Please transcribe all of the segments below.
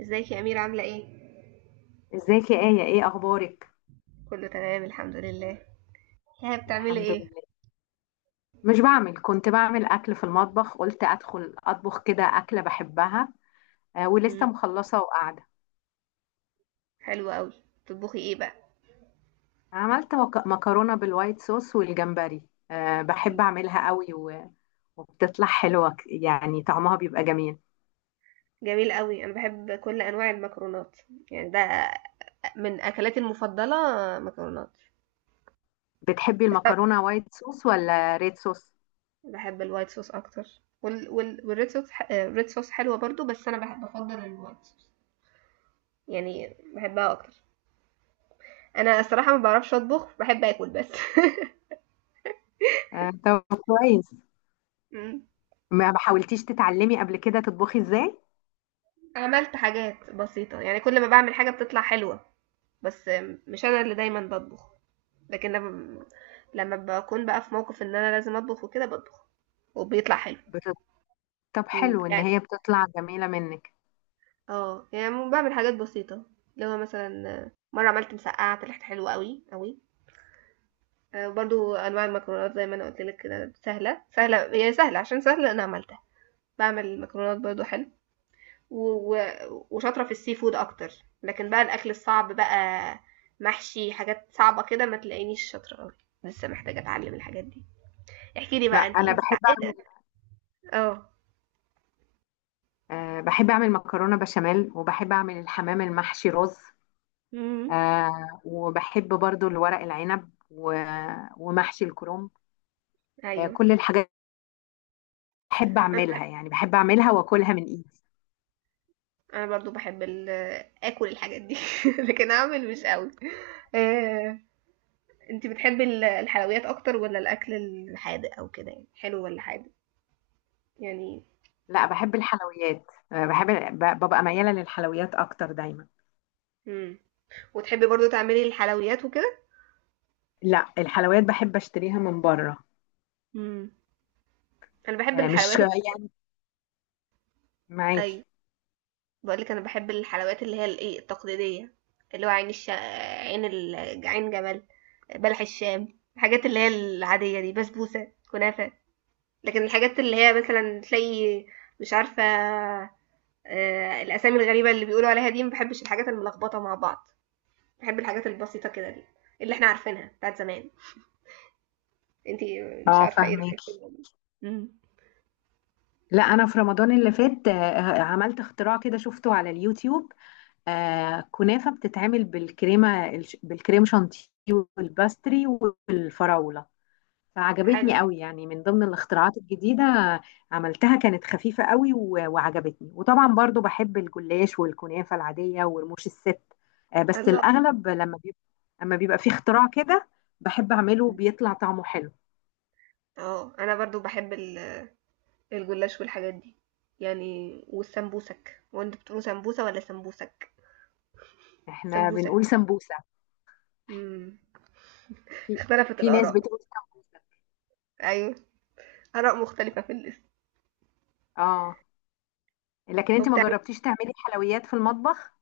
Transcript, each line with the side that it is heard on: right: ازيك يا أميرة عاملة ايه؟
left: ازيك يا آية؟ ايه اخبارك؟
right: كله تمام الحمد لله. ها بتعملي
left: الحمد
right: ايه؟
left: لله. مش بعمل، كنت بعمل اكل في المطبخ، قلت ادخل اطبخ كده اكلة بحبها. آه ولسه
right: مم.
left: مخلصة وقاعدة.
right: حلوة قوي. بتطبخي ايه بقى؟
left: عملت مكرونة بالوايت صوص والجمبري. آه بحب اعملها قوي وبتطلع حلوة، يعني طعمها بيبقى جميل.
right: جميل قوي، انا بحب كل انواع المكرونات، يعني ده من اكلاتي المفضلة، مكرونات.
left: بتحبي المكرونة وايت صوص ولا ريد صوص؟
right: بحب الوايت صوص اكتر والريد صوص ح... آه، الريد صوص حلوة برضو، بس انا بحب، بفضل الوايت صوص، يعني بحبها اكتر. انا الصراحة ما بعرفش اطبخ، بحب اكل بس.
left: آه طب كويس.
right: مم.
left: ما حاولتيش تتعلمي قبل كده تطبخي ازاي؟
right: عملت حاجات بسيطة، يعني كل ما بعمل حاجة بتطلع حلوة، بس مش انا اللي دايما بطبخ، لكن لما باكون بقى في موقف ان انا لازم اطبخ وكده بطبخ، وبيطلع حلو.
left: بت- طب حلو ان
right: يعني،
left: هي بتطلع جميلة منك.
right: اه يعني بعمل حاجات بسيطة، اللي هو مثلا، مرة عملت مسقعة طلعت حلوة قوي قوي. برضو انواع المكرونات زي ما انا قلت لك كده سهلة، سهلة هي، سهلة عشان سهلة انا عملتها، بعمل مكرونات برضو حلو، وشاطرة في السي فود اكتر. لكن بقى الاكل الصعب بقى، محشي، حاجات صعبة كده ما تلاقينيش شاطرة قوي، لسه محتاجة اتعلم الحاجات دي. احكي لي
left: لا
right: بقى انت
left: انا
right: انت
left: بحب.
right: تعقدة. اه.
left: أه بحب أعمل مكرونة بشاميل، وبحب أعمل الحمام المحشي رز.
right: امم.
left: أه وبحب برضو الورق العنب ومحشي الكرنب. أه
right: ايوه.
left: كل الحاجات بحب
right: انا
left: أعملها، يعني بحب أعملها وأكلها من إيدي.
right: انا برضو بحب اكل الحاجات دي. لكن اعمل مش قوي. آه، انت بتحبي الحلويات اكتر ولا الاكل الحادق، او كده يعني، حلو ولا حادق؟ يعني.
left: لا بحب الحلويات. أه بحب، ببقى ميالة للحلويات أكتر دايما.
right: امم وتحبي برضو تعملي الحلويات وكده؟
left: لا الحلويات بحب أشتريها من بره.
right: امم انا بحب
left: أه مش
right: الحلويات.
left: يعني
right: ايوه.
left: معاكي.
right: بقولك انا بحب الحلويات اللي هي الايه التقليديه، اللي هو عين جمل، بلح الشام، الحاجات اللي هي العاديه دي، بسبوسه، كنافه. لكن الحاجات اللي هي مثلا تلاقي، مش عارفة، الأسامي الغريبة اللي بيقولوا عليها دي، ما بحبش الحاجات الملخبطة مع بعض، بحب الحاجات البسيطة كده دي، اللي احنا عارفينها بتاعت زمان. انتي، مش
left: اه
right: عارفة ايه
left: فاهمك.
right: رأيك في الموضوع؟ امم.
left: لا انا في رمضان اللي فات آه، عملت اختراع كده شفته على اليوتيوب. آه كنافة بتتعمل بالكريمة بالكريم شانتيه، والباستري، والفراولة.
right: حلو.
left: فعجبتني قوي، يعني من ضمن الاختراعات الجديدة. عملتها كانت خفيفة قوي وعجبتني، وطبعا برضو بحب الجلاش والكنافة العادية ورموش الست. آه بس
right: الله.
left: الأغلب لما بيبقى، لما بيبقى في اختراع كده بحب أعمله بيطلع طعمه حلو.
right: اه. انا برضو بحب الجلاش والحاجات دي، يعني، والسمبوسك. وانت بتقولوا سمبوسة ولا سمبوسك؟
left: احنا
right: سمبوسك.
left: بنقول سمبوسة.
right: امم.
left: في
right: اختلفت
left: في ناس
right: الآراء.
left: بتقول سمبوسة.
right: ايوه، آراء مختلفة في الاسم.
left: اه لكن انت ما
right: وبتاع.
left: جربتيش تعملي حلويات في المطبخ؟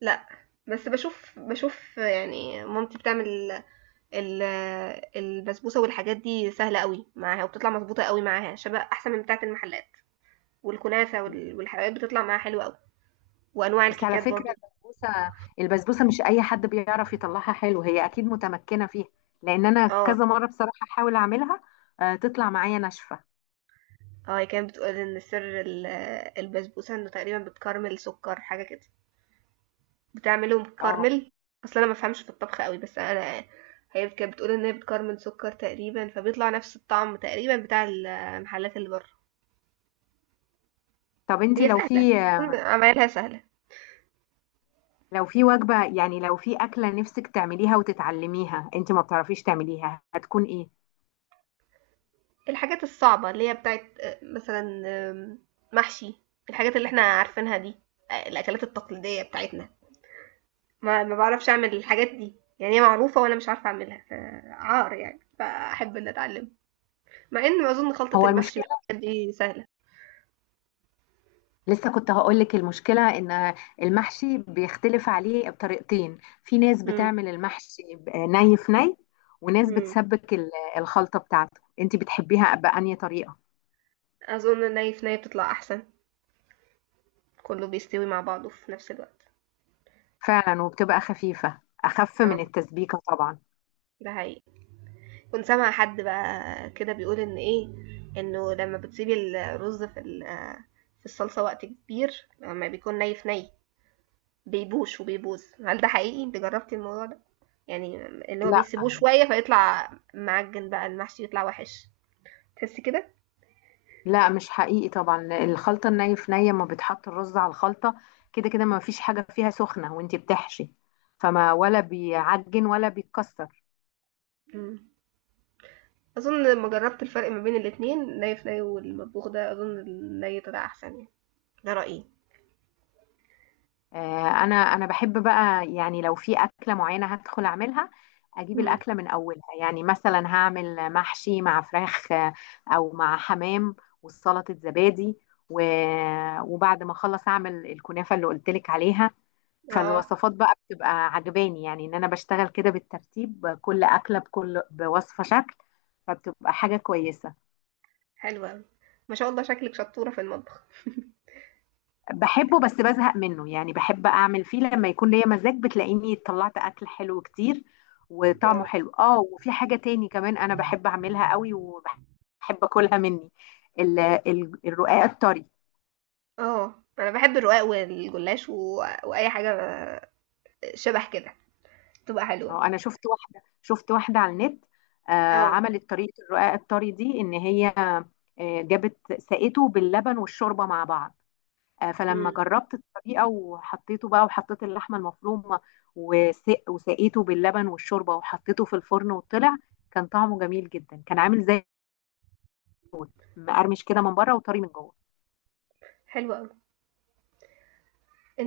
right: لأ، بس باشوف، باشوف، يعني مامتي بتعمل ال- البسبوسة والحاجات دي، سهلة أوي معاها، وبتطلع مضبوطة أوي معاها شبه أحسن من بتاعة المحلات، والكنافة والحلويات بتطلع معاها حلوة أوي، وأنواع
left: بس على
right: الكيكات
left: فكرة
right: برضه.
left: البسبوسة، البسبوسة مش أي حد بيعرف يطلعها حلو، هي أكيد متمكنة فيها. لأن أنا
right: اه.
left: كذا مرة بصراحة أحاول أعملها آه، تطلع معايا ناشفة.
right: اه، هي كانت بتقول إن سر البسبوسة إنه تقريبا بتكرمل سكر حاجة كده، بتعمله
left: اه
right: مكرمل. أصل أنا مفهمش في الطبخ أوي، بس أنا، هي كانت بتقول إن هي بتكرمل سكر تقريبا، فبيطلع نفس الطعم تقريبا بتاع المحلات اللي بره،
left: طب أنت
right: هي
left: لو
right: سهلة،
left: في،
right: الفول عمايلها سهلة.
left: لو في وجبة، يعني لو في أكلة نفسك تعمليها وتتعلميها أنت ما بتعرفيش تعمليها، هتكون إيه؟
right: الحاجات الصعبة اللي هي بتاعت مثلا، آم، محشي، الحاجات اللي احنا عارفينها دي، الأكلات التقليدية بتاعتنا، ما بعرفش أعمل الحاجات دي، يعني هي معروفة وأنا مش عارفة أعملها، فعار يعني، فأحب إن أتعلم، مع إن أظن خلطة
left: هو
right: المحشي
left: المشكلة،
right: والحاجات دي سهلة.
left: لسه كنت هقول لك المشكلة إن المحشي بيختلف عليه بطريقتين. في ناس
right: مم.
left: بتعمل المحشي ني في ني، وناس
right: مم.
left: بتسبك الخلطة بتاعته. أنت بتحبيها بأنهي طريقة؟
right: أظن الني في ني بتطلع أحسن، كله بيستوي مع بعضه في نفس الوقت.
left: فعلا وبتبقى خفيفة، أخف من
right: اه،
left: التسبيكة طبعا.
right: ده حقيقي. كنت سامعة حد بقى كده بيقول ان ايه، انه لما بتسيبي الرز في الصلصة وقت كبير لما بيكون ني في ني، بيبوش وبيبوظ. هل ده حقيقي؟ انت جربتي الموضوع ده، يعني اللي هو
left: لا
right: بيسيبوه شوية فيطلع معجن بقى المحشي، يطلع وحش، تحسي كده؟
left: لا مش حقيقي طبعا. الخلطة الني في نية ما بتحط الرز على الخلطة. كده كده ما فيش حاجة فيها سخنة وانتي بتحشي، فما ولا بيعجن ولا بيتكسر.
right: مم. اظن لما جربت الفرق ما بين الاتنين، ني في ني والمطبوخ ده، اظن الني طلع احسن، يعني ده رأيي.
left: آه، انا بحب بقى، يعني لو في أكلة معينة هدخل اعملها، اجيب
right: مم.
left: الأكلة من اولها. يعني مثلا هعمل محشي مع فراخ آه، او مع حمام، وسلطة زبادي، وبعد ما اخلص اعمل الكنافة اللي قلتلك عليها.
right: اه.
left: فالوصفات بقى بتبقى عجباني، يعني ان انا بشتغل كده بالترتيب كل اكله بكل بوصفه شكل، فبتبقى حاجه كويسه.
right: حلوة أوي. ما شاء الله، شكلك شطورة في المطبخ.
left: بحبه بس بزهق منه، يعني بحب اعمل فيه لما يكون ليا مزاج، بتلاقيني طلعت اكل حلو كتير وطعمه
right: اه.
left: حلو. اه وفي حاجه تاني كمان انا بحب اعملها قوي وبحب اكلها مني، الرقاق الطري.
right: اه، انا بحب الرقاق والجلاش واي حاجه شبه كده تبقى
left: هو
right: حلوه.
left: انا شفت واحده، شفت واحده على النت آه،
right: اه.
left: عملت طريقه الرقاق الطري دي ان هي آه جابت سقته باللبن والشوربه مع بعض. آه فلما
right: امم.
left: جربت الطريقه وحطيته بقى، وحطيت اللحمه المفرومه، وسق وسقيته باللبن والشوربه وحطيته في الفرن، وطلع كان طعمه جميل جدا. كان عامل زي مقرمش كده من بره وطري من جوه.
right: حلوه قوي.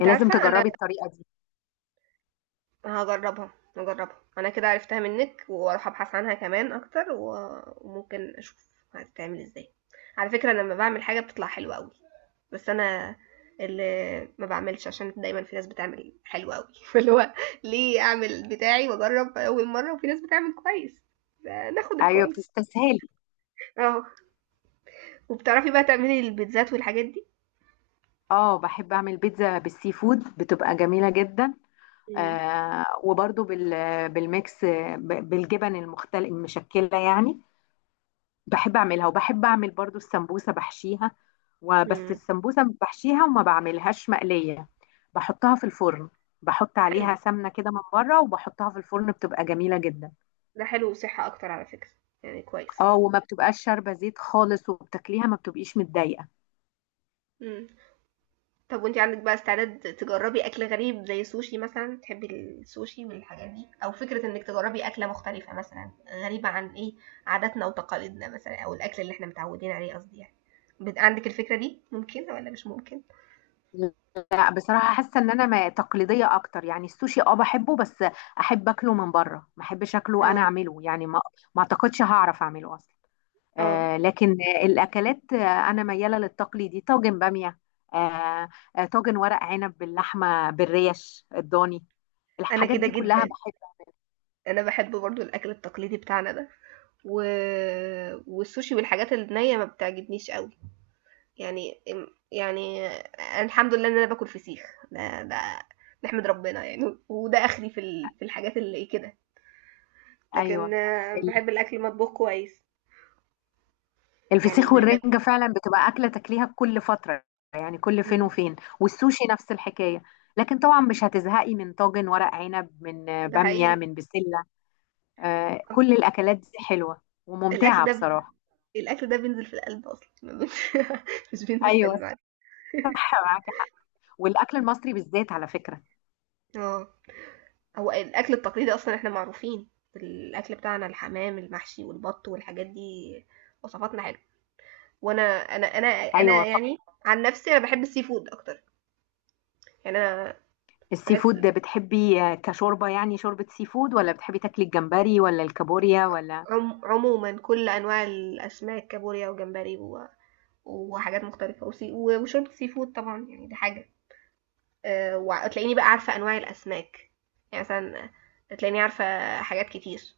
left: إيه، لازم
right: عارفه انا
left: تجربي الطريقه دي.
right: هجربها، هجربها، انا كده عرفتها منك، واروح ابحث عنها كمان اكتر، وممكن اشوف هتتعمل ازاي. على فكره، أنا لما بعمل حاجه بتطلع حلوه قوي، بس انا اللي ما بعملش عشان دايما في ناس بتعمل حلو قوي اللي هو، ليه اعمل بتاعي واجرب اول مره وفي ناس بتعمل كويس، ناخد
left: ايوه
right: الكويس.
left: بتستسهلي.
right: اه. وبتعرفي بقى تعملي البيتزات والحاجات دي؟
left: اه بحب اعمل بيتزا بالسي فود بتبقى جميله جدا.
right: مم.
left: آه وبرضو بال، بالميكس آه، بالجبن المختل المشكلة يعني. بحب اعملها، وبحب اعمل برضو السمبوسة بحشيها، وبس
right: مم.
left: السمبوسة بحشيها وما بعملهاش مقلية، بحطها في الفرن، بحط
right: حلو،
left: عليها سمنة كده من بره وبحطها في الفرن، بتبقى جميلة جدا.
right: ده حلو وصحة اكتر على فكرة، يعني كويس.
left: اه وما بتبقاش شاربة زيت خالص، وبتاكليها ما بتبقيش متضايقة.
right: مم. طب وانت عندك بقى استعداد تجربي اكل غريب زي السوشي مثلا؟ تحبي السوشي والحاجات دي، او فكرة انك تجربي اكلة مختلفة مثلا، غريبة عن ايه، عاداتنا وتقاليدنا مثلا، او الاكل اللي احنا متعودين عليه قصدي يعني، عندك الفكرة دي ممكنة ولا مش ممكن؟
left: لا بصراحة حاسة ان انا تقليدية اكتر. يعني السوشي اه بحبه، بس احب اكله من بره، ما احبش اكله
right: اه.
left: انا اعمله، يعني ما، ما اعتقدش هعرف اعمله اصلا.
right: اه،
left: آه لكن الاكلات، آه انا ميالة للتقليدي، طاجن بامية آه، آه، طاجن ورق عنب باللحمة بالريش الضاني،
right: انا
left: الحاجات
right: كده
left: دي كلها
right: جدا،
left: بحبها.
right: انا بحب برضو الاكل التقليدي بتاعنا ده، و... والسوشي والحاجات النية ما بتعجبنيش قوي، يعني، يعني، الحمد لله ان انا باكل فسيخ، ده نحمد ربنا، يعني وده اخري في الحاجات اللي كده، لكن
left: ايوه
right: بحب الاكل مطبوخ كويس، يعني
left: الفسيخ
right: ما.
left: والرنجة فعلا بتبقى أكلة تاكليها كل فترة، يعني كل فين
right: مم.
left: وفين، والسوشي نفس الحكاية. لكن طبعا مش هتزهقي من طاجن ورق عنب، من آه،
right: ده
left: بامية،
right: حقيقي.
left: من بسلة. آه،
right: طبعا.
left: كل الأكلات دي حلوة
right: الاكل
left: وممتعة
right: ده ب...
left: بصراحة.
right: الاكل ده بينزل في القلب اصلا ما بي- مش بينزل في
left: أيوة
right: المعده.
left: صح معاكي حق، والأكل المصري بالذات على فكرة.
right: اه. هو الاكل التقليدي اصلا احنا معروفين، الاكل بتاعنا الحمام المحشي والبط والحاجات دي، وصفاتنا حلوه. وانا انا انا انا
left: أيوة
right: يعني، عن نفسي انا بحب السي فود اكتر، يعني انا،
left: السي
right: بس
left: فود ده بتحبي آه، كشوربة يعني شوربة سي فود، ولا بتحبي تاكلي الجمبري ولا الكابوريا ولا؟
right: عموما كل انواع الاسماك، كابوريا وجمبري وحاجات مختلفه، وشوربه سي فود طبعا، يعني دي حاجه. أه، وتلاقيني بقى عارفه انواع الاسماك، يعني مثلا تلاقيني عارفه حاجات كتير،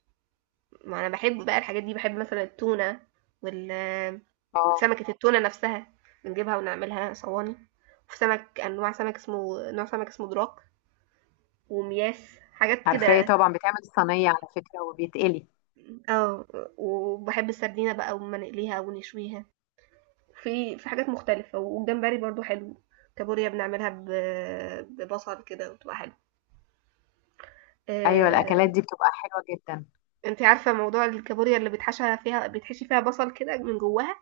right: ما انا بحب بقى الحاجات دي، بحب مثلا التونه وال
left: اه
right: سمكه التونه نفسها، بنجيبها ونعملها صواني. وفي سمك، انواع سمك اسمه، نوع سمك اسمه دراك، ومياس، حاجات
left: عارفاه
right: كده.
left: طبعا، بتعمل الصينية على فكرة وبيتقلي.
right: اه. وبحب السردينه بقى، وما نقليها ونشويها، في حاجات مختلفة، والجمبري برضو حلو، كابوريا بنعملها ببصل كده وتبقى حلو.
left: أيوة
right: آه،
left: الأكلات دي بتبقى حلوة جدا.
right: انت عارفة موضوع الكابوريا اللي بيتحشى فيها، بيتحشي فيها بصل كده من جواها،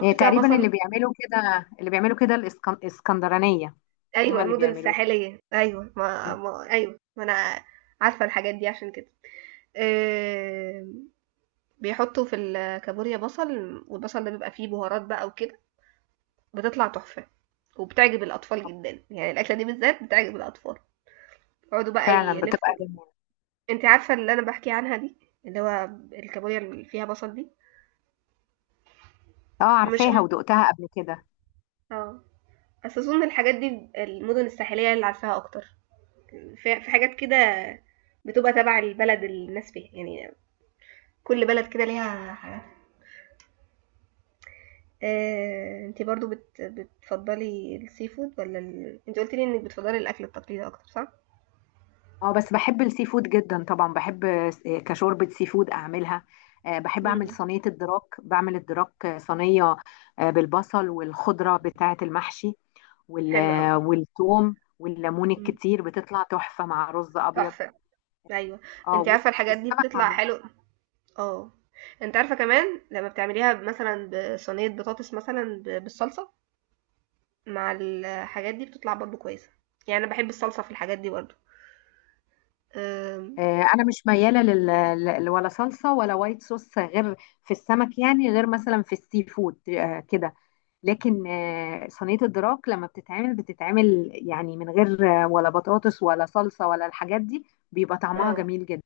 left: يعني
right: فيها
left: تقريبا
right: بصل.
left: اللي بيعملوا كده، اللي بيعملوا كده الاسكندرانية،
right: ايوه،
left: هم اللي
right: المدن
left: بيعملوه.
right: الساحلية، ايوه، ما ايوه، ما انا عارفة الحاجات دي عشان كده. آه، بيحطوا في الكابوريا بصل، والبصل ده بيبقى فيه بهارات بقى وكده، بتطلع تحفة، وبتعجب الأطفال جدا، يعني الأكلة دي بالذات بتعجب الأطفال، يقعدوا بقى
left: فعلا بتبقى
right: يلفوا.
left: جميلة.
right: أنتِ عارفة اللي أنا باحكي عنها دي، اللي هو الكابوريا اللي فيها بصل دي؟
left: اه
right: مش م
left: عارفاها ودقتها قبل كده.
right: آه، بس أظن الحاجات دي، المدن الساحلية هي اللي عارفاها أكتر، في حاجات كده بتبقى تبع البلد اللي الناس فيها، يعني كل بلد كده ليها حاجات. أنتِ برضه بتفضّلي الseafood والّا أنتِ قُلتِ لي إنِّك بتفضّلي الأكل التقليدي أكتر، صح؟
left: اه بس بحب السي فود جدا طبعا، بحب آه، كشوربة سي فود اعملها. آه، بحب اعمل
right: إمم،
left: صينية الدراك، بعمل الدراك آه، صينية آه، بالبصل والخضرة بتاعة المحشي،
right: حلو أوي،
left: آه، والثوم والليمون
right: إمم،
left: الكتير، بتطلع تحفة مع رز ابيض.
right: تحفة، أيوه.
left: اه
right: أنتِ عارفة الحاجات دي
left: والسمك
right: بتطلع
left: عامة.
right: حلو، آه. أنتِ عارفة كمان لمّا بتعمليها مثلًا بصينية بطاطس مثلًا بالصلصة مع الحاجات دي، بتطلع برضه كويسة، يعني أنا باحب الصلصة في الحاجات دي برضه. آمم،
left: آه، انا مش مياله لل، ولا صلصه ولا وايت صوص، غير في السمك، يعني غير مثلا في السي فود آه، كده. لكن آه، صينيه الدراك لما بتتعمل، بتتعمل يعني من غير آه، ولا بطاطس ولا صلصه ولا الحاجات دي، بيبقى طعمها
right: آه،
left: جميل جدا.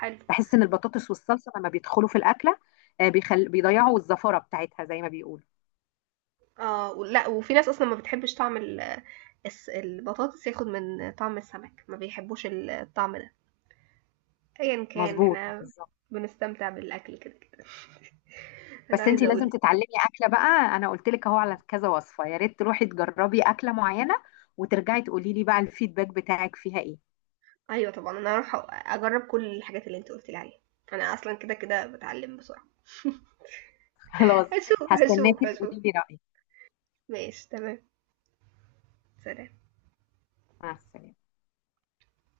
right: حلو.
left: بحس ان البطاطس والصلصه لما بيدخلوا في الاكله آه، بيخل، بيضيعوا الزفره بتاعتها زي ما بيقولوا.
right: ولأ، وفي ناس أصلًا ما بتحبش طعم ال الس البطاطس، ياخد من طعم السمك، ما بيحبوش الطعم ده، أيًا كان
left: مظبوط
right: إحنا
left: بالظبط.
right: بنستمتع بالأكل كده، كده. أنا
left: بس انتي
right: عايزة أقول
left: لازم
right: لِك،
left: تتعلمي اكله بقى، انا قلت لك اهو على كذا وصفه، يا ريت تروحي تجربي اكله معينه وترجعي تقولي لي بقى الفيدباك بتاعك فيها ايه.
right: أيوه طبعًا، أنا هاروح أجرّب كل الحاجات اللي أنتِ قُلتِ لي عليها، أنا أصلًا كده، كده باتعلم بسرعة.
left: خلاص،
right: هاشوف، هاشوف،
left: هستناكي
right: هاشوف.
left: تقولي لي رايك.
right: ماشي تمام. سلام.
left: مع السلامه.